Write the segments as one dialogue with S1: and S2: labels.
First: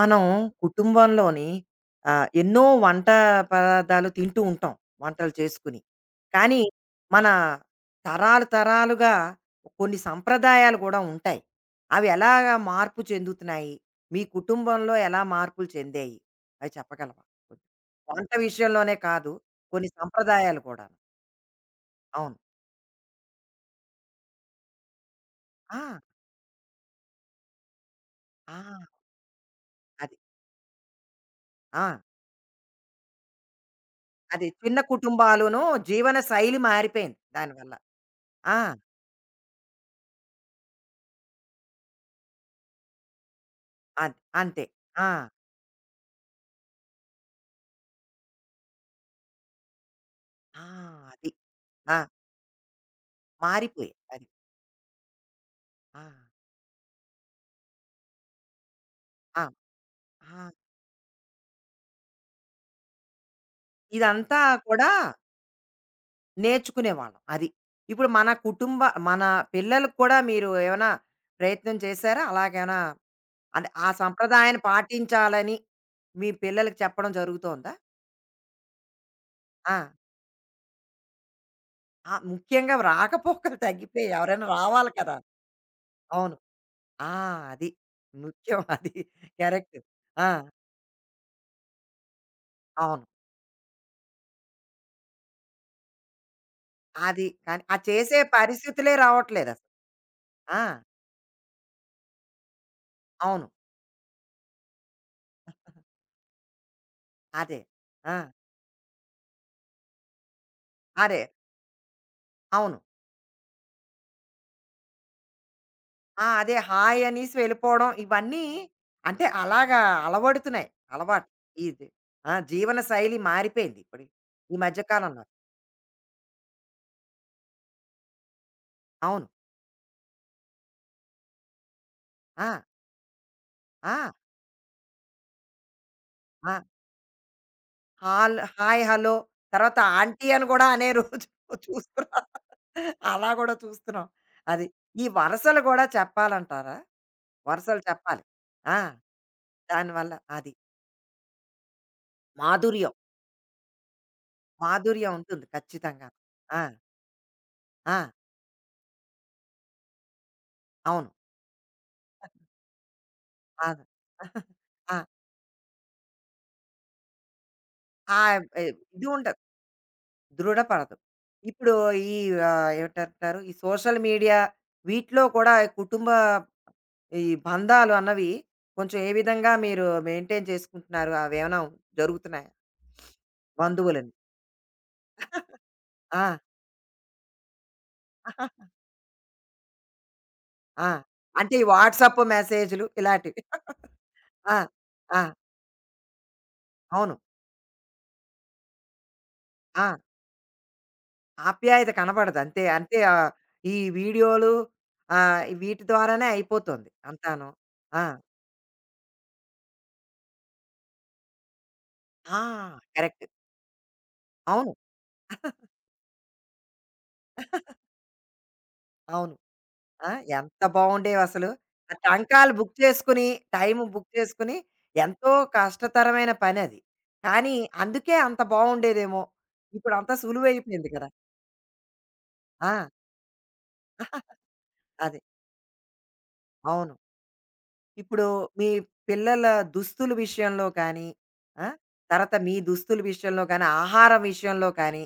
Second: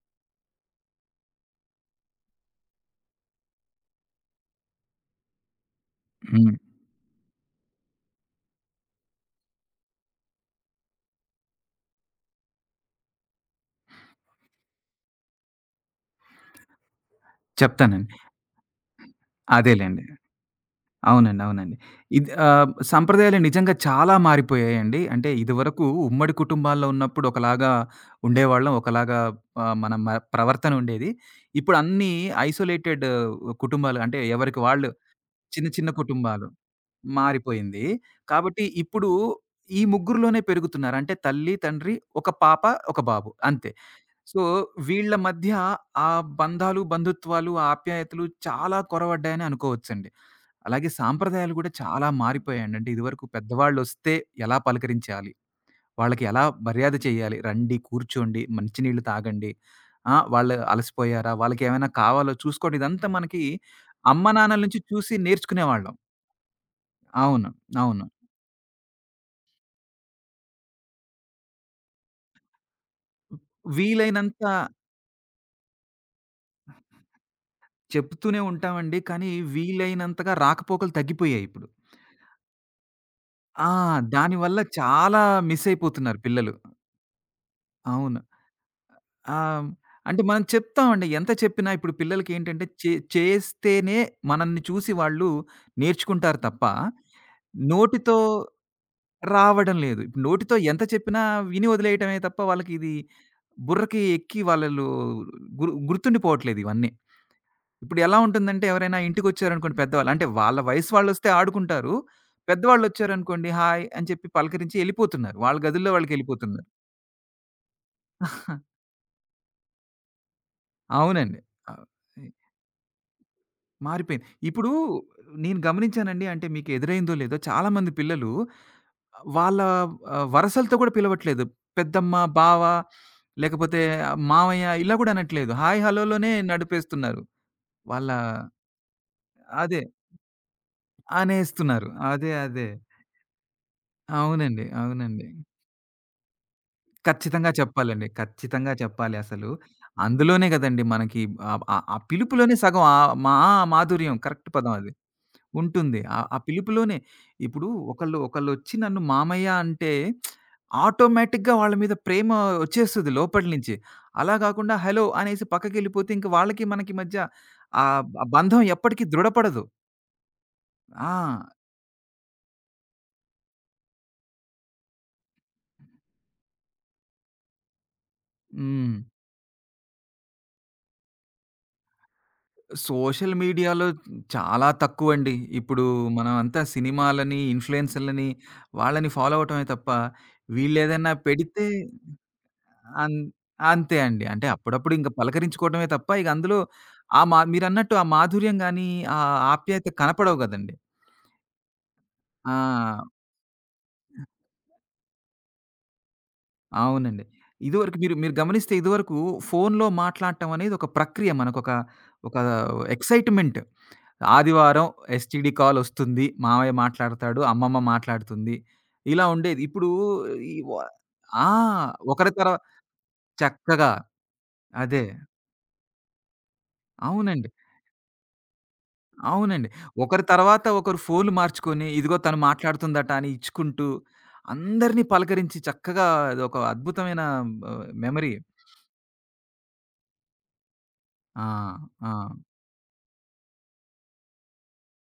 S1: మనం కుటుంబంలోని ఎన్నో వంట పదార్థాలు తింటూ ఉంటాం. వంటలు చేసుకుని.
S2: హ్మ్.
S1: కానీ మన తరాలు తరాలుగా కొన్ని సంప్రదాయాలు గూడా ఉంటాయి. అవి ఎలాగా మార్పు చెందుతున్నాయి? మీ కుటుంబంలో ఎలా మార్పులు చెందాయి? అవి చెప్పగలవా? కొంచెం
S2: చెప్తానండి.
S1: వంట విషయంలోనే కాదు. కొన్ని
S2: అదేలెండి.
S1: సంప్రదాయాలు కూడాను.
S2: అవునండి. అవునండి. ఇది
S1: అవును.
S2: సంప్రదాయాలు నిజంగా చాలా మారిపోయాయండి. అంటే
S1: ఆ!
S2: ఇదివరకు ఉమ్మడి కుటుంబాల్లో ఉన్నప్పుడు ఒకలాగా
S1: ఆ!
S2: ఉండేవాళ్ళం. ఒకలాగా మన
S1: అది.
S2: ప్రవర్తన ఉండేది. ఇప్పుడు
S1: ఆ!
S2: అన్నీ ఐసోలేటెడ్ కుటుంబాలు, అంటే
S1: అది
S2: ఎవరికి
S1: చిన్న
S2: వాళ్ళు
S1: కుటుంబాలును
S2: చిన్న చిన్న
S1: జీవన
S2: కుటుంబాలు.
S1: శైలి మారిపోయింది దానివల్ల.
S2: మారిపోయింది.
S1: ఆ!
S2: కాబట్టి ఇప్పుడు ఈ ముగ్గురులోనే పెరుగుతున్నారు. అంటే తల్లి, తండ్రి, ఒక పాప, ఒక బాబు అంతే.
S1: అది.
S2: సో,
S1: అంతే. ఆ!
S2: వీళ్ళ మధ్య ఆ బంధాలు, బంధుత్వాలు, ఆ ఆప్యాయతలు చాలా కొరవడ్డాయని అనుకోవచ్చండి.
S1: ఆ!
S2: అలాగే
S1: అది.
S2: సాంప్రదాయాలు గూడా
S1: ఆ!
S2: చాలా మారిపోయాయండి. అంటే ఇదివరకు
S1: మారిపోయేది
S2: పెద్దవాళ్ళొస్తే
S1: అది.
S2: ఎలా పలకరించాలి?
S1: ఆ!
S2: వాళ్ళకి ఎలా మర్యాద చేయాలి? రండి, కూర్చోండి, మంచినీళ్ళు
S1: ఆ!
S2: తాగండి. ఆ!
S1: ఆ!
S2: వాళ్ళు అలసిపోయారా? వాళ్ళకేమైనా కావాలో చూసుకోండి. ఇదంతా మనకి అమ్మ,
S1: ఇదంతా
S2: నాన్నల నుంచి
S1: కూడా
S2: చూసి నేర్చుకునేవాళ్ళం.
S1: నేర్చుకునేవాళ్ళం. అది.
S2: అవును. అవును.
S1: ఇప్పుడు మన కుటుంబ మన పిల్లలకి కూడా మీరు ఏమైనా ప్రయత్నం చేశారా? అలాగేమైనా అంటే ఆ
S2: వీలైనంత
S1: సంప్రదాయాన్ని పాటించాలని మీ పిల్లలకి చెప్పడం జరుగుతోందా?
S2: చెప్తూనే ఉంటామండి. కానీ
S1: ఆ!
S2: వీలైనంతగా రాకపోకలు తగ్గిపోయాయి ఇప్పుడు.
S1: ఆ! ముఖ్యంగా రాకపోకలు
S2: ఆ!
S1: తగ్గిపోయాయి. ఎవరైనా
S2: దానివల్ల
S1: రావాలి కదా!
S2: చాలా మిస్ అయిపోతున్నారు
S1: అవును.
S2: పిల్లలు.
S1: ఆ! అది.
S2: అవును.
S1: ముఖ్యం అది.
S2: ఆహ్,
S1: కరెక్ట్.
S2: అంటే
S1: ఆ!
S2: మనం చెప్తామండి. ఎంత చెప్పినా ఇప్పుడు పిల్లలకేంటంటే
S1: అవును.
S2: చేస్తేనే మనల్ని చూసి వాళ్ళు నేర్చుకుంటారు తప్ప
S1: అది. కానీ ఆ
S2: నోటితో
S1: చేసే పరిస్థితులే రావట్లేదసలు.
S2: రావడం లేదు. ఇప్పుడు నోటితో
S1: ఆ!
S2: ఎంత చెప్పినా విని వదిలేయటమే తప్ప వాళ్ళకి ఇది
S1: అవును.
S2: బుర్రకి ఎక్కి వాళ్ళు గుర్తుండిపోవట్లేదు ఇవన్నీ.
S1: అదే.
S2: ఇప్పుడు
S1: ఆ!
S2: ఎలా ఉంటుందంటే ఎవరైనా ఇంటికొచ్చారనుకోండి పెద్దవాళ్ళు. అంటే వాళ్ళ వయసు
S1: అదే.
S2: వాళ్ళొస్తే ఆడుకుంటారు.
S1: అవును.
S2: పెద్దవాళ్ళొచ్చారనుకోండి హాయ్ అని చెప్పి పలకరించి ఎళ్ళిపోతున్నారు. వాళ్ళ గదుల్లో
S1: ఆ! అదే
S2: వాళ్ళకెళ్ళిపోతున్నారు.
S1: హాయ్ అనేసి వెళ్ళిపోవడం ఇవన్నీ అంటే అలాగా అలవడుతున్నాయి. అలవాటు.
S2: అవునండి. ఆహ్,
S1: ఇది.
S2: హ్మ్.
S1: ఆ! జీవన శైలి మారిపోయింది ఇప్పుడు.
S2: మారిపోయింది.
S1: ఈ
S2: ఇప్పుడు
S1: మధ్య కాలంలో.
S2: నేను గమనించానండి, అంటే మీకు ఎదురైందో లేదో, చాలా మంది పిల్లలు
S1: అవును.
S2: వాళ్ళ వరసలతో కూడా పిలవట్లేదు. పెద్దమ్మ,
S1: ఆ!
S2: బావ లేకపోతే
S1: ఆ!
S2: మావయ్య ఇలా కూడా అనట్లేదు. హాయ్, హలోలోనే
S1: ఆ!
S2: నడిపేస్తున్నారు. వాళ్ళ
S1: హాల్ హాయ్, హలో తర్వాత
S2: అదే.
S1: ఆంటీ అని గూడా అనే రోజు
S2: అనేస్తున్నారు.
S1: చూస్తున్నాం.
S2: అదే. అదే.
S1: అలా గూడా చూస్తున్నాం.
S2: అవునండి.
S1: అది. ఈ
S2: అవునండి.
S1: వరసలు గూడా చెప్పాలంటారా?
S2: ఖచ్చితంగా
S1: వరసలు
S2: చెప్పాలండి.
S1: చెప్పాలి.
S2: ఖచ్చితంగా
S1: ఆ!
S2: చెప్పాలి అసలు.
S1: దానివల్ల
S2: అందులోనే
S1: అది.
S2: గదండీ మనకి ఆ ఆ పిలుపులోనే సగం
S1: మాధుర్యం.
S2: మా మాధుర్యం కరెక్ట్ పదం అది.
S1: మాధుర్యం ఉంటుంది
S2: ఉంటుంది.
S1: ఖచ్చితంగా.
S2: ఆ ఆ
S1: ఆ!
S2: పిలుపులోనే ఇప్పుడు
S1: ఆ!
S2: ఒకళ్ళొచ్చి నన్ను మామయ్య అంటే
S1: అవును.
S2: ఆటోమేటిక్‌గా వాళ్ళ మీద ప్రేమ వచ్చేస్తది లోపటి నుంచి.
S1: అదే.
S2: అలా గాకుండా
S1: ఆ!
S2: హలో! అనేసి పక్కకెళ్ళిపోతే ఇంక వాళ్ళకి మనకి మధ్య ఆహ్,
S1: ఆ
S2: బంధం
S1: ఏ,
S2: ఎప్పటికి
S1: ఇది ఉండదు.
S2: దృఢపడదు.
S1: దృఢపడదు.
S2: ఆ!
S1: ఇప్పుడు ఈ ఏమిటంటారు ఈ సోషల్ మీడియా వీటిలో కూడా ఈ కుటుంబ ఈ బంధాలు అన్నవి
S2: హ్మ్.
S1: కొంచెం ఏ విధంగా మీరు మెయింటైన్ చేసుకుంటున్నారు? అవేమైనా జరుగుతున్నాయా?
S2: సోషల్ మీడియాలో
S1: బంధువులని.
S2: చాలా తక్కువండి. ఇప్పుడు
S1: ఆ!
S2: మనమంతా సినిమాలని, ఇన్‌ఫ్లుయెన్సర్‌లని వాళ్ళని ఫాలో అవ్వటమే తప్ప,
S1: ఆ!
S2: వీళ్ళేదన్నా
S1: అంటే ఈ
S2: పెడితే
S1: వాట్సాప్ మెసేజ్‌లు
S2: అన్
S1: ఇలాంటివి.
S2: అంతే అండి. అంటే
S1: ఆ!
S2: అప్పుడప్పుడు ఇంక
S1: ఆ!
S2: పలకరించుకోవటమే తప్ప, ఇక అందులో
S1: అవును.
S2: ఆ మీరన్నట్టు ఆ మాధుర్యం గానీ, ఆ
S1: ఆ!
S2: ఆప్యాయత కనపడవు గదండీ.
S1: ఆప్యాయత కనపడదు. అంతే. అంతే
S2: ఆ!
S1: ఆహ్, ఈ వీడియోలు వీటి ద్వారానే అయిపోతుంది
S2: అవునండి.
S1: అంతాను.
S2: ఇదివరకు
S1: ఆ!
S2: మీరు మీరు గమనిస్తే ఇదివరకు ఫోనులో మాట్లాడటం అనేది ఒక ప్రక్రియ. మనకొక ఒక
S1: ఆ! కరెక్ట్.
S2: ఎక్సైట్‌మెంట్.
S1: అవును.
S2: ఆదివారం ఎస్టీడీ కాలొస్తుంది. మామయ్య మాట్లాడతాడు. అమ్మమ్మ మాట్లాడుతుంది. ఇలా
S1: అవును.
S2: ఉండేది. ఇప్పుడు
S1: ఆ!
S2: ఈ
S1: ఎంత
S2: వ ఆ!
S1: బావుండేవసలు. ఆ
S2: ఒకరి
S1: టంకాలు
S2: తర్వా
S1: బుక్ చేసుకొని, టైము
S2: చక్కగా.
S1: బుక్ చేసుకొని
S2: అదే.
S1: ఎంతో కష్టతరమైన పనది.
S2: అవునండి.
S1: కానీ అందుకే అంత బావుండేదేమో.
S2: అవునండి.
S1: ఇప్పుడంతా
S2: ఒకరి తర్వాత
S1: సులువైపోయింది
S2: ఒకరు
S1: కదా!
S2: ఫోన్‌లు మార్చుకొని, ఇదిగో తను
S1: ఆ!
S2: మాట్లాడుతుందట అని ఇచ్చుకుంటూ, అందరిని
S1: అదే.
S2: పలకరించి చక్కగా అదొక
S1: అవును.
S2: అద్భుతమైన
S1: ఇప్పుడు
S2: మెమరీ.
S1: మీ పిల్లల దుస్తుల విషయంలో కానీ,
S2: ఆ!
S1: ఆ!
S2: ఆ!
S1: తర్వాత మీ దుస్తుల విషయంలో కానీ, ఆహారం విషయంలో కానీ,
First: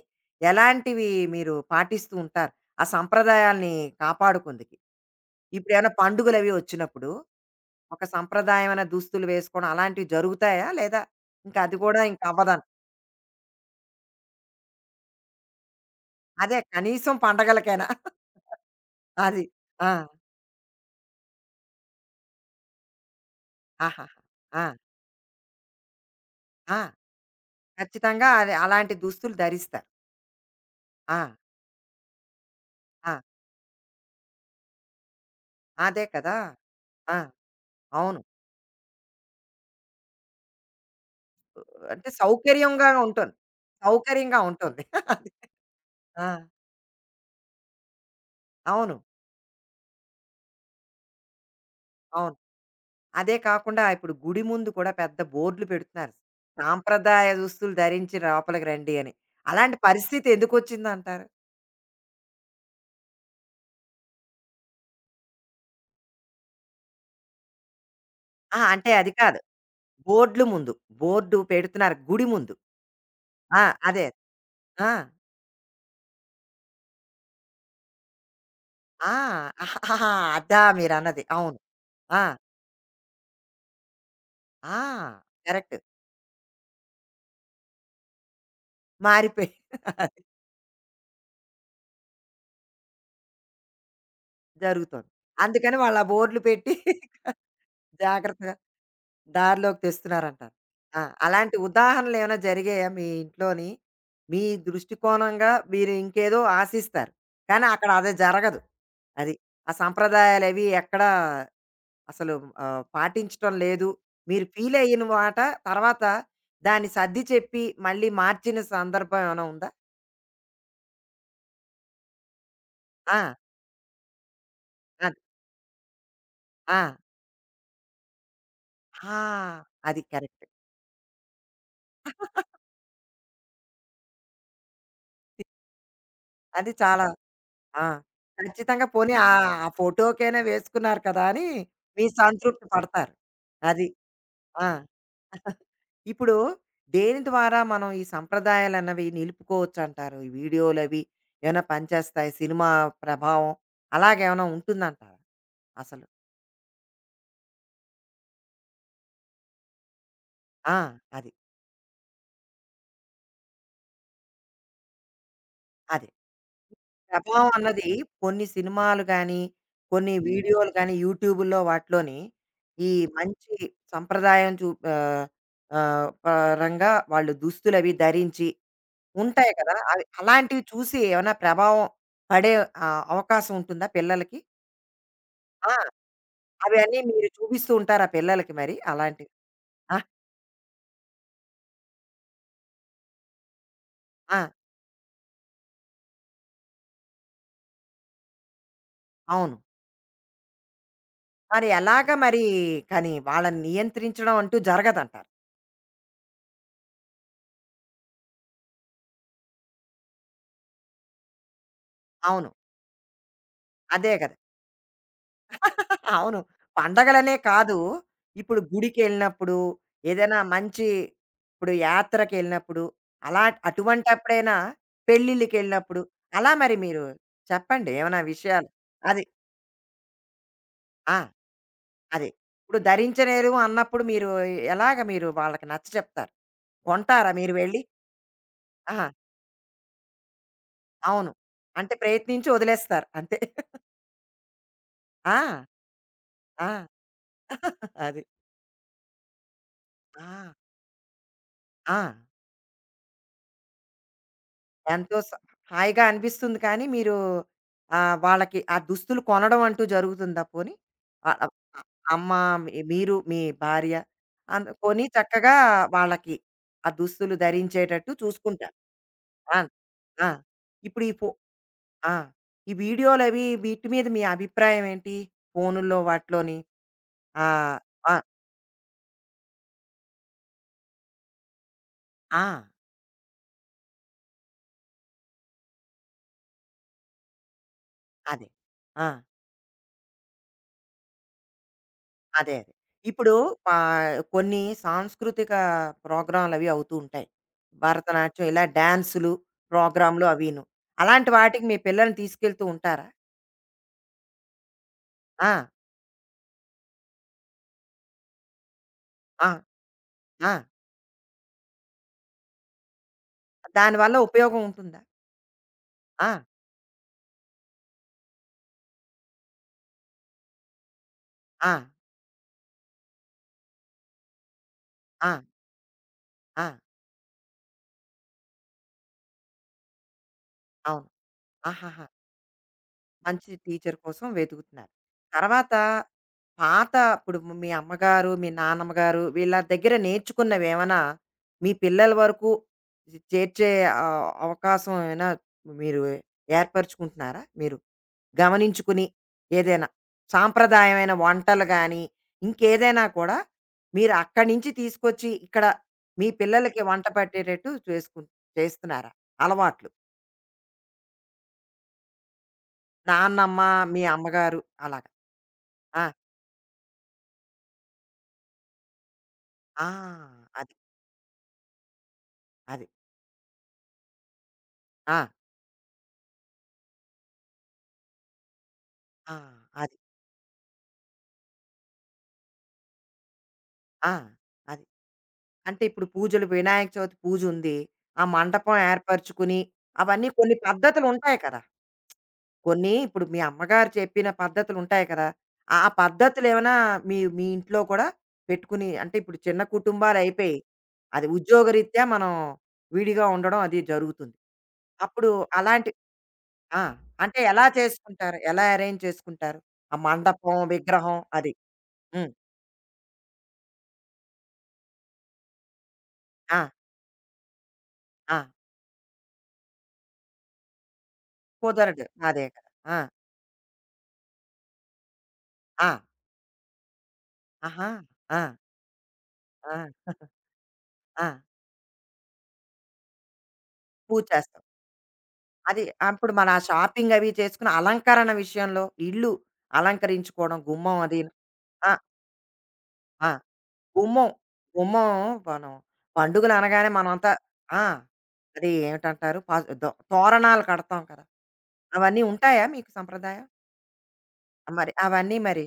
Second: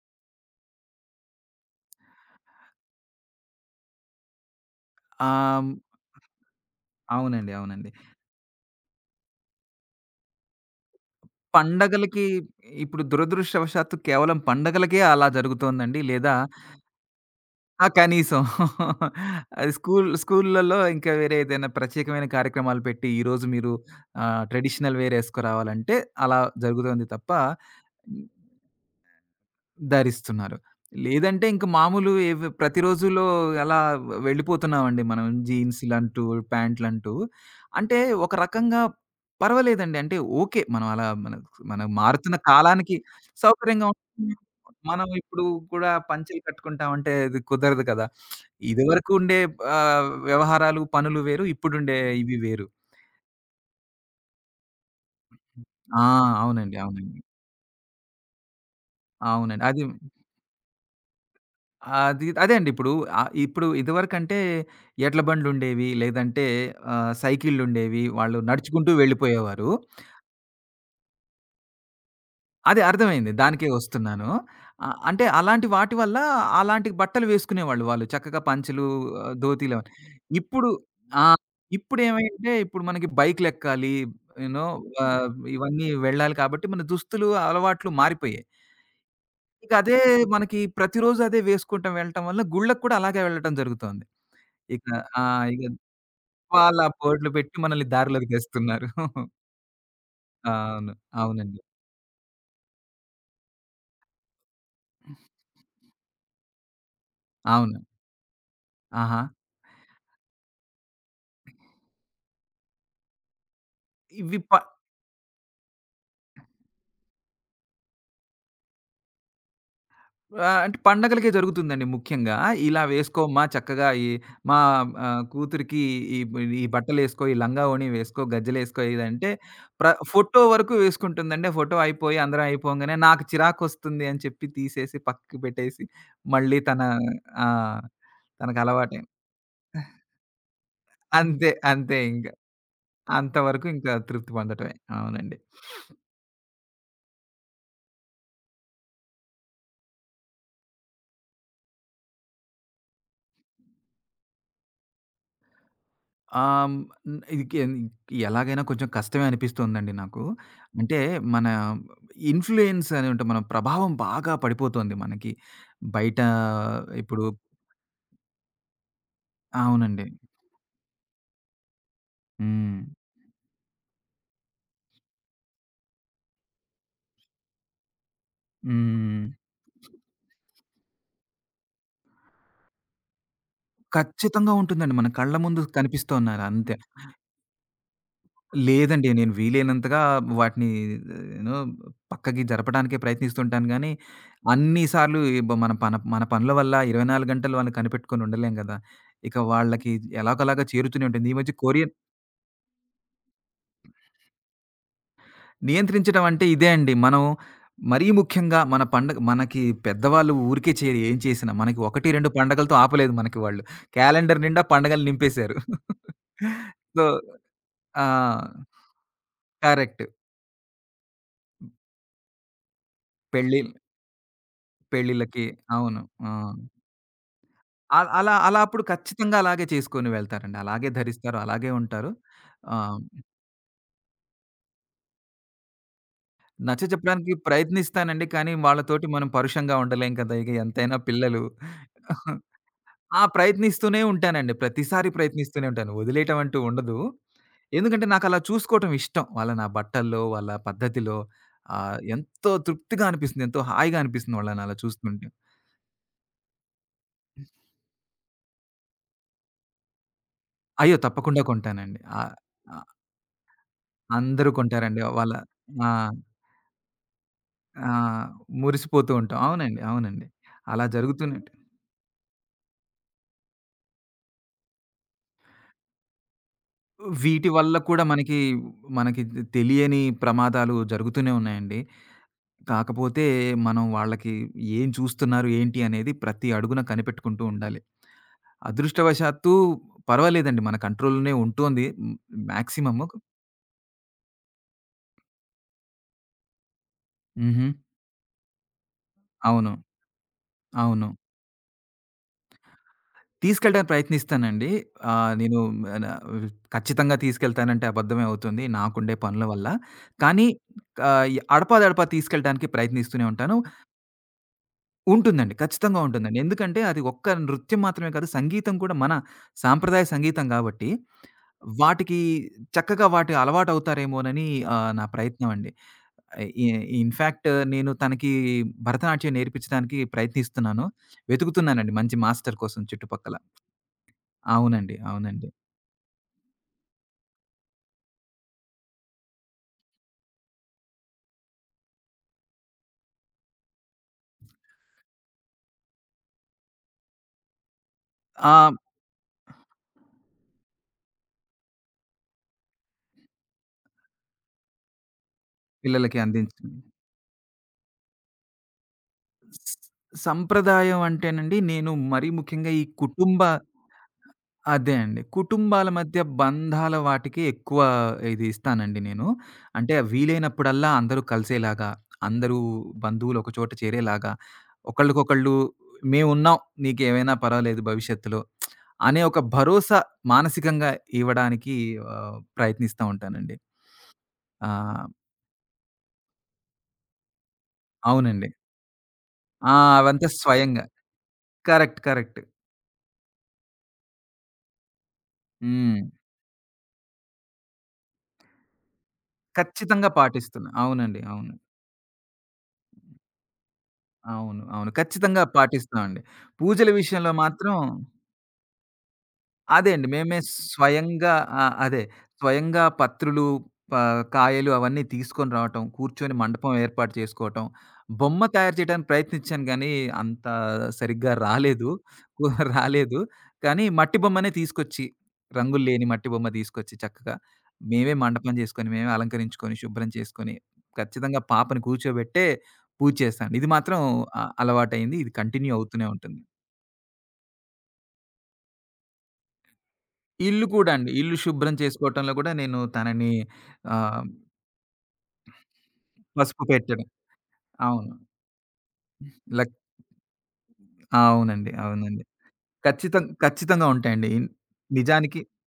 S1: ఎలాంటివి మీరు పాటిస్తూ ఉంటారు? ఆ సంప్రదాయాల్ని కాపాడుకుందుకి.
S2: ఆహ్,
S1: ఇప్పుడేమైనా పండుగలవి వచ్చినప్పుడు,
S2: అవునండి. అవునండి.
S1: ఒక సంప్రదాయమైన దుస్తులు వేసుకోవడం అలాంటివి జరుగుతాయా? లేదా ఇంకా అది కూడా ఇంక
S2: పండగలకి
S1: అవ్వదన్
S2: ఇప్పుడు దురదృష్టవశాత్తు కేవలం పండగలకే అలా జరుగుతోందండి. లేదా
S1: అదే కనీసం
S2: ఆ!
S1: పండగలకైనా
S2: కనీసం.
S1: అది.
S2: అది
S1: ఆ!
S2: స్కూల్‌లలో ఇంకా వేరే ఏదైనా ప్రత్యేకమైన కార్యక్రమాలు పెట్టి, ఈరోజు మీరు
S1: ఆహాహా! ఆ!
S2: ట్రెడిషనల్ వేర్ ఏసుకురావాలంటే అలా
S1: ఆ!
S2: జరుగుతుంది తప్ప
S1: ఖచ్చితంగా అది అలాంటి దుస్తులు ధరిస్తారు.
S2: ధరిస్తున్నారు.
S1: ఆ!
S2: లేదంటే ఇంక మామూలు ఏవి
S1: ఆ!
S2: ప్రతిరోజులో అలా వెళ్ళిపోతున్నామండి మనం
S1: అదే
S2: జీన్స్‌లంటూ,
S1: కదా!
S2: ప్యాంట్‌లంటూ.
S1: ఆ!
S2: అంటే
S1: అవును.
S2: ఒక రకంగా పర్వాలేదండి. అంటే ఓకే. మనం అలా మన మనం
S1: అంటే
S2: మారుతున్న
S1: సౌకర్యంగా
S2: కాలానికి
S1: ఉంటుంది.
S2: సౌకర్యంగా ఉంటుంది.
S1: సౌకర్యంగా ఉంటుంది.
S2: మనం
S1: అది.
S2: ఇప్పుడు కూడా
S1: ఆ!
S2: పంచెలు కట్టుకుంటామంటే అది కుదరదు కదా!
S1: అవును.
S2: ఇదివరకు ఉండే వ్యవహారాలు, పనులు వేరు. ఇప్పుడుండే ఇవి
S1: అవును.
S2: వేరు.
S1: అదే కాకుండా ఇప్పుడు గుడి ముందు కూడా పెద్ద బోర్డులు
S2: ఆ!
S1: పెడుతున్నారు.
S2: అవునండి. అవునండి.
S1: సాంప్రదాయ దుస్తులు ధరించి లోపలికి రండి అని.
S2: అవునండి.
S1: అలాంటి
S2: అది
S1: పరిస్థితి ఎందుకొచ్చిందంటారు?
S2: అది అదే అండి. ఇప్పుడు ఇప్పుడు ఇదివరకంటే ఎడ్ల బండ్లుండేవి. లేదంటే సైకిళ్ళుండేవి. వాళ్ళు
S1: ఆ! అంటే
S2: నడుచుకుంటూ
S1: అది కాదు.
S2: వెళ్ళిపోయేవారు.
S1: బోర్డులు ముందు. బోర్డు పెడుతున్నారు గుడి ముందు.
S2: అది అర్థమైంది.
S1: ఆ!
S2: దానికే
S1: అదే.
S2: వస్తున్నాను.
S1: ఆ!
S2: అంటే అలాంటి వాటి వల్ల అలాంటి బట్టలు వేసుకునేవాళ్ళు వాళ్ళు. చక్కగా పంచెలు,
S1: ఆ!
S2: ధోతీలు అవన్నీ.
S1: ఆహాహా, అదా
S2: ఇప్పుడు
S1: మీరన్నది.
S2: ఆ!
S1: అవును. ఆ!
S2: ఇప్పుడేమైంటే ఇప్పుడు మనకి బైక్‌లెక్కాలి. యూ నో
S1: ఆ!
S2: ఆహ్,
S1: కరెక్ట్.
S2: ఇవన్నీ వెళ్ళాలి కాబట్టి మన దుస్తులు, అలవాట్లు మారిపోయాయి.
S1: మారిపోయి
S2: ఇక అదే మనకి ప్రతిరోజు అదే వేసుకుంటం వెళ్ళటం వల్ల గుళ్ళకి కూడా అలాగే వెళ్ళటం జరుగుతోంది. ఇక
S1: జరుగుతోంది.
S2: ఆ! ఇక
S1: అందుకని వాళ్ళు ఆ బోర్డులు పెట్టి
S2: వాళ్ళు ఆ బోర్డ్‌లు పెట్టి మనల్ని దారిలోకి
S1: జాగ్రత్తగా
S2: తెస్తున్నారు.
S1: దారిలోకి తెస్తున్నారంటారు.
S2: అవును.
S1: ఆ! అలాంటి
S2: అవునండి.
S1: ఉదాహరణలు ఏమైనా జరిగాయా మీ ఇంట్లోని? మీ దృష్టికోణంగా మీరు ఇంకేదో ఆశిస్తారు. కానీ
S2: అవును.
S1: అక్కడ అది జరగదు.
S2: ఆహా!
S1: అది. ఆ సంప్రదాయాలవి ఎక్కడా అసలు పాటించటం లేదు.
S2: ఇవి
S1: మీరు
S2: ప
S1: ఫీల్ అయిన మాట తర్వాత దాన్ని సర్ది చెప్పి మళ్ళీ మార్చిన సందర్భం ఏమైనా ఉందా?
S2: అంటే పండగలకే జరుగుతుందండి ముఖ్యంగా. ఇలా
S1: ఆ!
S2: వేసుకోమ్మా చక్కగా ఈ మా
S1: అది.
S2: కూతురికి ఈ ఈ
S1: ఆ!
S2: బట్టలేసుకో, ఈ లంగా ఓణి వేసుకో, గజ్జెలేసుకో
S1: ఆ!
S2: ఇదంటే
S1: అది
S2: ఫోటో
S1: కరెక్ట్.
S2: వరకు వేసుకుంటుందండి. ఆ ఫోటో అయిపోయి అందరం అయిపోంగానే నాకు చిరాకొస్తుంది అని చెప్పి తీసేసి పక్కకి పెట్టేసి మళ్ళీ
S1: అది
S2: తన
S1: చాలా
S2: ఆ!
S1: ఆ! ఖచ్చితంగా
S2: తనకలవాటైంది.
S1: పోనీ ఆ ఫోటోకైనా వేసుకున్నారు కదా! అని
S2: అంతే. అంతే
S1: మీ
S2: ఇంక.
S1: సంతృప్తి పడతారు.
S2: అంతవరకు
S1: అది.
S2: ఇంకా తృప్తి
S1: ఆ!
S2: పొందటమే. అవునండి.
S1: ఇప్పుడు దేని ద్వారా మనం ఈ సంప్రదాయాలన్నవి నిలుపుకోవచ్చంటారు? ఈ వీడియోలవి ఏమైనా పనిచేస్తాయి? సినిమా ప్రభావం అలాగేమైనా ఉంటుందంటారా అసలు?
S2: హ్మ్. న్ ఇది కెన్ ఎలాగైనా కొంచెం కష్టమే అనిపిస్తుందండి నాకు.
S1: ఆ!
S2: అంటే
S1: అది.
S2: మన ఇన్‌ఫ్లుయెన్స్ అని ఉంటాం. మన ప్రభావం బాగా పడిపోతోంది మనకి.
S1: అదే.
S2: బయట ఇప్పుడు
S1: ప్రభావం అన్నది కొన్ని సినిమాలు గానీ,
S2: అవునండి.
S1: కొన్ని వీడియోలు గానీ, యూట్యూబుల్లో వాటిలోని
S2: హ్మ్.
S1: ఈ మంచి సంప్రదాయం చూ ఆహ్, ఆహ్, పరంగా వాళ్ళు దుస్తులవి ధరించి
S2: హ్మ్.
S1: ఉంటాయి కదా! అవి అలాంటివి చూసి ఏమైనా ప్రభావం పడే అవకాశం ఉంటుందా పిల్లలకి?
S2: ఖచ్చితంగా ఉంటుందండి. మన కళ్ళ ముందు
S1: ఆ!
S2: కనిపిస్తున్నారు అంతే.
S1: అవన్నీ మీరు చూపిస్తూ ఉంటారా పిల్లలకి మరి
S2: లేదండి.
S1: అలాంటివి?
S2: నేను
S1: ఆ!
S2: వీలైనంతగా వాటిని యూనో పక్కకి జరపడానికే ప్రయత్నిస్తుంటాను గానీ,
S1: ఆ!
S2: అన్ని సార్లు మన పనుల వల్ల 24 గంటలు వాళ్ళని కనిపెట్టుకొని ఉండలేం గదా! ఇక
S1: అవును.
S2: వాళ్ళకి ఎలాగోలాగా చేరుతూనే ఉంటుంది. ఈ మధ్య
S1: మరి
S2: కొరియర్
S1: ఎలాగా మరి కానీ వాళ్ళని నియంత్రించడం అంటూ జరగదంటారు.
S2: నియంత్రించడం అంటే ఇదే అండి. మనం మరీ ముఖ్యంగా మన పండగ మనకి పెద్దవాళ్ళు ఊరికే చేయరు ఏం చేసినా. మనకి 1, 2
S1: అవును.
S2: పండగలతో ఆపలేదు మనకి వాళ్ళు.
S1: అదే కదా!
S2: క్యాలెండర్ నిండా పండగలు నింపేశారు.
S1: అవును.
S2: సో
S1: పండగలనే కాదు.
S2: ఆ!
S1: ఇప్పుడు గుడికెళ్ళినప్పుడు,
S2: కరెక్ట్.
S1: ఏదైనా మంచి ఇప్పుడు యాత్రకెళ్ళినప్పుడు, అలా
S2: పెళ్లి
S1: అటువంటప్పుడైనా
S2: పెళ్ళిళ్ళకి.
S1: పెళ్ళిళ్ళకెళ్ళినప్పుడు
S2: అవును. ఆ!
S1: అలా మరి మీరు చెప్పండి
S2: అల్
S1: ఏమైనా
S2: అలా అలా
S1: విషయాలు?
S2: అప్పుడు
S1: అది.
S2: ఖచ్చితంగా అలాగే చేసుకొని వెళ్తారండి. అలాగే
S1: ఆ!
S2: ధరిస్తారు. అలాగే ఉంటారు.
S1: అది. ఇప్పుడు
S2: ఆహ్,
S1: ధరించలేరు అన్నప్పుడు మీరు ఎలాగ మీరు వాళ్ళకి నచ్చ చెప్తారు?
S2: నచ్చ
S1: కొంటారా
S2: చెప్పడానికి
S1: మీరు వెళ్లి?
S2: ప్రయత్నిస్తానండి. కానీ వాళ్ళతోటి
S1: ఆహా!
S2: మనం పరుషంగా ఉండలేం కదా! ఇక ఎంతైనా
S1: అవును.
S2: పిల్లలు.
S1: అంటే ప్రయత్నించి వదిలేస్తారు
S2: ఆ!
S1: అంతే.
S2: ప్రయత్నిస్తూనే ఉంటానండి. ప్రతిసారి
S1: ఆ!
S2: ప్రయత్నిస్తూనే ఉంటాను. వదిలేయటం అంటూ
S1: ఆ!
S2: ఉండదు. ఎందుకంటే
S1: అది.
S2: నాకలా చూసుకోవటం ఇష్టం. వాళ్ళ నా బట్టల్లో,
S1: ఆ!
S2: వాళ్ళ పద్ధతిలో
S1: ఆ!
S2: ఎంతో తృప్తిగా అనిపిస్తుంది. ఎంతో హాయిగా అనిపిస్తుంది వాళ్ళని అలా
S1: ఎంతో
S2: చూస్తుంటే.
S1: స హాయిగా అనిపిస్తుంది కానీ మీరు వాళ్ళకి ఆ దుస్తులు కొనడం అంటూ జరుగుతుందా పోనీ?
S2: అయ్యో!
S1: అ
S2: తప్పకుండా
S1: అ
S2: కొంటానండి.
S1: అమ్మ, మీరు, మీ భార్య
S2: అందరూ
S1: అంద్
S2: కొంటారండి.
S1: కొని
S2: వాళ్ళ
S1: చక్కగా
S2: ఆ!
S1: వాళ్ళకి ఆ దుస్తులు
S2: ఆ!
S1: ధరించేటట్టు చూసుకుంటారు.
S2: మురిసిపోతూ ఉంటాం.
S1: ఆ!
S2: అవునండి. అవునండి.
S1: ఆ!
S2: అలా
S1: ఇప్పుడు ఈ ఫో
S2: జరుగుతూనే ఉంటాయి.
S1: ఆ! ఈ వీడియోలవి వీటి మీద మీ అభిప్రాయం ఏంటి? ఫోనుల్లో వాటిలోని
S2: వీటి వల్ల
S1: ఆహ్,
S2: కూడా
S1: ఆ!
S2: మనకి, మనకి తెలియని ప్రమాదాలు జరుగుతూనే ఉన్నాయండి.
S1: ఆ!
S2: కాకపోతే మనం వాళ్ళకి ఏం చూస్తున్నారు, ఏంటి అనేది ప్రతి అడుగున కనిపెట్టుకుంటూ ఉండాలి.
S1: అదే. ఆ!
S2: అదృష్టవశాత్తు పర్వాలేదండి. మన కంట్రోల్‌లోనే ఉంటోంది. హ్మ్.
S1: అదే.
S2: మాక్సిమము.
S1: ఇప్పుడు కొన్ని సాంస్కృతిక ప్రోగ్రామ్‌లవి అవుతూ ఉంటాయి.
S2: హుహు.
S1: భరతనాట్యం ఇలా డాన్సులు,
S2: అవును.
S1: ప్రోగ్రామ్‌లు అవిను.
S2: అవును.
S1: అలాంటి వాటికి మీ పిల్లల్ని తీసుకెళ్తూ ఉంటారా?
S2: తీసుకెళ్ళడానికి ప్రయత్నిస్తానండి. ఆహ్,
S1: ఆ!
S2: నేను మన ఖచ్చితంగా తీసుకెళ్తానంటే అబద్ధమే అవుతుంది. నాకుండే పనుల
S1: ఆ!
S2: వల్ల. కానీ
S1: ఆ!
S2: ఈ అడపాదడపా తీసుకెళ్ళడానికి ప్రయత్నిస్తూనే ఉంటాను.
S1: దానివల్ల ఉపయోగం ఉంటుందా?
S2: ఉంటుందండి. ఖచ్చితంగా
S1: ఆ!
S2: ఉంటుందండి. ఎందుకంటే అది ఒక్క నృత్యం మాత్రమే కాదు, సంగీతం కూడా మన సాంప్రదాయ సంగీతం కాబట్టి,
S1: ఆ!
S2: వాటికి చక్కగా వాటి అలవాటవుతారేమోనని నా
S1: ఆ!
S2: ప్రయత్నం అండి.
S1: ఆ!
S2: ఇ ఇన్‌ఫాక్ట్ నేను తనకి భరతనాట్యం నేర్పించడానికి ప్రయత్నిస్తున్నాను.
S1: అవును.
S2: వెతుకుతున్నానండి
S1: ఆహాహా!
S2: మంచి మాస్టర్ కోసం చుట్టుపక్కల.
S1: మంచి టీచర్ కోసం వెతుకుతున్నారు.
S2: అవునండి. అవునండి.
S1: తర్వాత పాత ఇప్పుడు మీ అమ్మగారు, మీ నాన్నమ్మగారు వీళ్ళ దగ్గర నేర్చుకున్నవేమైనా మీ పిల్లల వరకు చేర్చే అవకాశం ఏమైనా మీరు ఏర్పరుచుకుంటున్నారా? మీరు
S2: ఆ!
S1: గమనించుకుని ఏదైనా సాంప్రదాయమైన వంటలు గాని, ఇంకేదైనా కూడా మీరు అక్కడి నుంచి తీసుకొచ్చి ఇక్కడ
S2: పిల్లలకి
S1: మీ
S2: అందించింది.
S1: పిల్లలకి వంట పట్టేటట్టు చేసుకుం చేస్తున్నారా?
S2: స్
S1: అలవాట్లు
S2: సంప్రదాయం అంటేనండి నేను మరీ ముఖ్యంగా ఈ కుటుంబ
S1: నాన్నమ్మ, మీ అమ్మగారు
S2: అదే
S1: అలాగా?
S2: అండి. కుటుంబాల
S1: ఆ!
S2: మధ్య బంధాల వాటికి ఎక్కువ ఇది ఇస్తానండి నేను.
S1: ఆ!
S2: అంటే
S1: అది.
S2: వీలైనప్పుడల్లా అందరూ కలిసేలాగా, అందరూ
S1: అది.
S2: బంధువులు ఒక చోట చేరేలాగా,
S1: ఆ!
S2: ఒకళ్ళకొకళ్ళు మేమున్నాం నీకేమైనా పర్వాలేదు భవిష్యత్తులో అనే
S1: ఆ!
S2: ఒక
S1: అది.
S2: భరోసా మానసికంగా ఇవ్వడానికి ప్రయత్నిస్తా ఉంటానండి.
S1: ఆ! అది.
S2: ఆ!
S1: అంటే ఇప్పుడు పూజలు వినాయక చవితి పూజుంది. ఆ
S2: అవునండి.
S1: మండపం ఏర్పరుచుకుని,
S2: ఆ! అవంతా
S1: అవన్నీ కొన్ని
S2: స్వయంగా.
S1: పద్ధతులుంటాయి కదా!
S2: కరెక్ట్. కరెక్ట్.
S1: కొన్ని ఇప్పుడు మీ అమ్మగారు చెప్పిన పద్ధతులుంటాయి కదా! ఆ
S2: హ్మ్.
S1: పద్ధతులేమైనా మీ మీ ఇంట్లో కూడా పెట్టుకుని అంటే ఇప్పుడు చిన్న
S2: ఖచ్చితంగా
S1: కుటుంబాలయిపోయి,
S2: పాటిస్తున్నా. అవునండి.
S1: అది
S2: అవును.
S1: ఉద్యోగరీత్యా మనం విడిగా ఉండడం అది జరుగుతుంది.
S2: అవును. అవును.
S1: అప్పుడు
S2: ఖచ్చితంగా
S1: అలాంటి
S2: పాటిస్తామండి.
S1: ఆ!
S2: పూజల విషయంలో
S1: అంటే ఎలా
S2: మాత్రం
S1: చేసుకుంటారు? ఎలా అరేంజ్ చేసుకుంటారు?
S2: అదే
S1: ఆ
S2: అండి. మేమే
S1: మండపం, విగ్రహం
S2: స్వయంగా
S1: అది.
S2: ఆ! అదే.
S1: హ్మ్.
S2: స్వయంగా పత్రులు, ప కాయలు అవన్నీ తీసుకొని రావటం, కూర్చొని
S1: ఆ!
S2: మండపం ఏర్పాటు చేసుకోవటం, బొమ్మ
S1: ఆ!
S2: తయారు చేయడానికి ప్రయత్నించాను గానీ, అంత సరిగ్గా రాలేదు.
S1: కుదరదు.
S2: కు
S1: అదే కదా! ఆ!
S2: రాలేదు. కానీ మట్టి బొమ్మనే తీసుకొచ్చి, రంగులు
S1: ఆ!
S2: లేని మట్టి బొమ్మ తీసుకొచ్చి చక్కగా
S1: ఆహా!
S2: మేమే
S1: ఆ!
S2: మండపం చేసుకొని, మేమే అలంకరించుకొని,
S1: ఆ!
S2: శుభ్రం చేసుకొని,
S1: ఆ!
S2: ఖచ్చితంగా పాపని కూర్చోబెట్టే పూజ చేస్తాను. ఇది మాత్రం
S1: పూజ చేస్తాం.
S2: అలవాటయింది. ఇది కంటిన్యూ
S1: అది
S2: అవుతూనే
S1: అప్పుడు
S2: ఉంటుంది.
S1: మన షాపింగ్ అవి చేసుకుని అలంకరణ విషయంలో ఇల్లు అలంకరించుకోవడం,
S2: ఇల్లు కూడా
S1: గుమ్మం
S2: అండి.
S1: అదీను.
S2: ఇల్లు శుభ్రం
S1: ఆ!
S2: చేసుకోవటంలో కూడా నేను
S1: ఆ!
S2: తనని ఆహ్,
S1: గుమ్మం, గుమ్మం మనం పండుగలు
S2: పసుపు
S1: అనగానే
S2: పెట్టడం.
S1: మనమంతా ఆ!
S2: అవును.
S1: అది ఏమిటంటారు? ప
S2: లక్
S1: దో తోరణాలు కడతాం కదా!
S2: అవునండి.
S1: అవన్నీ
S2: అవునండి.
S1: ఉంటాయా మీకు సంప్రదాయం?
S2: ఖచ్చితంగా ఉంటాయండి.
S1: ఆ, మరి అవన్నీ
S2: నిజానికి
S1: మరి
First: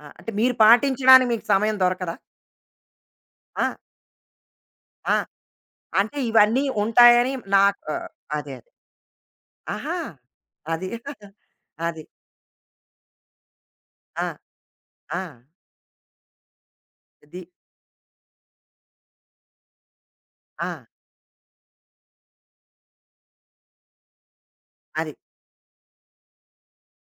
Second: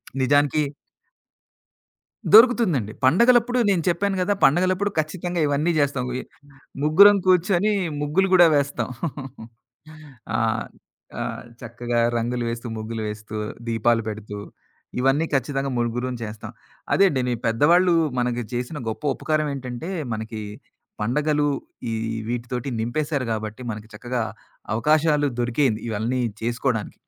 S1: ఆ! అంటే మీరు
S2: నిజానికి
S1: పాటించడానికి మీకు సమయం దొరకదా?
S2: దొరుకుతుందండి. పండగలప్పుడు
S1: ఆ!
S2: నేను చెప్పాను గదా! పండగలప్పుడు
S1: ఆ!
S2: ఖచ్చితంగా ఇవన్నీ జేస్తాం.
S1: అంటే ఇవన్నీ
S2: ముగ్గురం
S1: ఉంటాయని
S2: కూర్చొని
S1: నాకు ఆ,
S2: ముగ్గులు గూడా
S1: అదే.
S2: వేస్తాం.
S1: ఆహా!
S2: ఆ!
S1: అది.
S2: ఆ! చక్కగా
S1: అది.
S2: రంగులు వేస్తూ, ముగ్గులు వేస్తూ, దీపాలు
S1: ఆ!
S2: పెడుతూ
S1: ఆ!
S2: ఇవన్నీ ఖచ్చితంగా ముగ్గురం చేస్తాం. అదే అండి. నీ
S1: అది.
S2: పెద్దవాళ్ళు మనకి చేసిన గొప్ప ఉపకారం ఏంటంటే, మనకి
S1: ఆ!
S2: పండగలు ఈ వీటితోటి నింపేశారు గాబట్టి, మనకి చక్కగా
S1: అది.
S2: అవకాశాలు దొరికేయింది ఇవన్నీ చేసుకోడానికి.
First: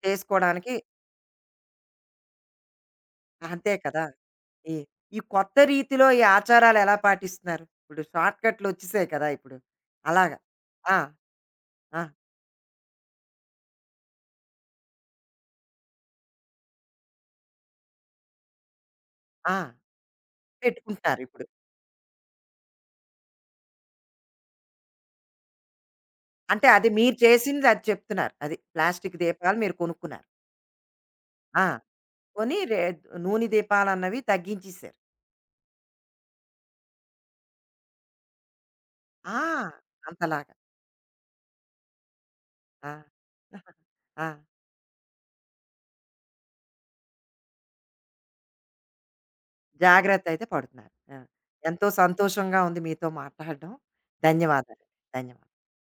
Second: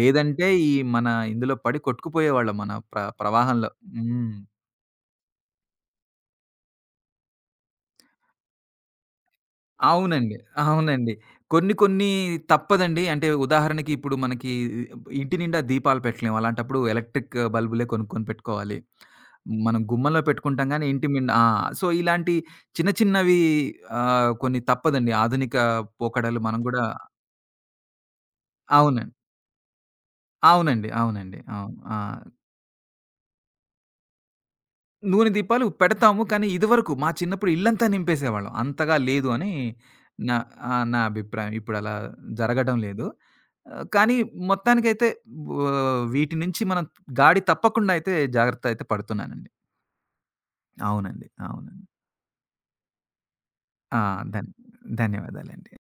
S2: లేదంటే, ఈ
S1: చేసుకోడానికి
S2: మన ఇందులో పడి కొట్టుకుపోయేవాళ్ళం మన ప్రవాహంలో.
S1: అంతే కదా!
S2: హ్మ్.
S1: ఈ ఈ కొత్త రీతిలో ఈ ఆచారాలు ఎలా పాటిస్తున్నారు? ఇప్పుడు షార్ట్‌కట్‌లొచ్చేసాయి కదా! ఇప్పుడు.
S2: అవునండి.
S1: అలాగా. ఆ!
S2: అవునండి. కొన్ని
S1: ఆ!
S2: కొన్ని తప్పదండి. అంటే ఉదాహరణకి ఇప్పుడు మనకి ఇంటి నిండా దీపాలు పెట్టలేం. అలాంటప్పుడు ఎలక్ట్రిక్ బల్బులే కొనుక్కొని పెట్టుకోవాలి.
S1: ఆ!
S2: మనం గుమ్మంలో పెట్టుకుంటాం గానీ ఇంటి
S1: పెట్టుకుంటారు
S2: ఆ!
S1: ఇప్పుడు.
S2: సో, ఇలాంటి చిన్న చిన్నవి కొన్ని తప్పదండి. ఆధునిక పోకడలు మనం
S1: అంటే
S2: గూడా
S1: అది మీరు చేసింది అది చెప్తున్నారు. అది.
S2: అవునండి.
S1: ప్లాస్టిక్ దీపాలు మీరు కొనుక్కున్నారు.
S2: అవునండి. అవునండి.
S1: ఆ!
S2: అవును. ఆ!
S1: కొని రే నూనె దీపాలన్నవి తగ్గించేసారు.
S2: నూనె దీపాలు పెడతాము. కానీ ఇదివరకు మా చిన్నప్పుడు ఇల్లంతా నింపేసేవాళ్ళం. అంతగా లేదు
S1: ఆ!
S2: అని నా
S1: అంతలాగా.
S2: ఆ! నా అభిప్రాయం. ఇప్పుడలా జరగడం
S1: ఆ!
S2: లేదు. కానీ
S1: ఆ!
S2: మొత్తానికైతే వీటి నుంచి మనం గాడి తప్పకుండా అయితే జాగ్రత్త అయితే పడుతున్నానండి.
S1: జాగ్రత్త అయితే పడుతున్నారు. ఆ!
S2: అవునండి. అవునండి.
S1: ఎంతో సంతోషంగా ఉంది మీతో మాట్లాడడం.
S2: ఆ! ధన్
S1: ధన్యవాదాలు. ధన్యవాదాలు.
S2: ధన్యవాదాలండి.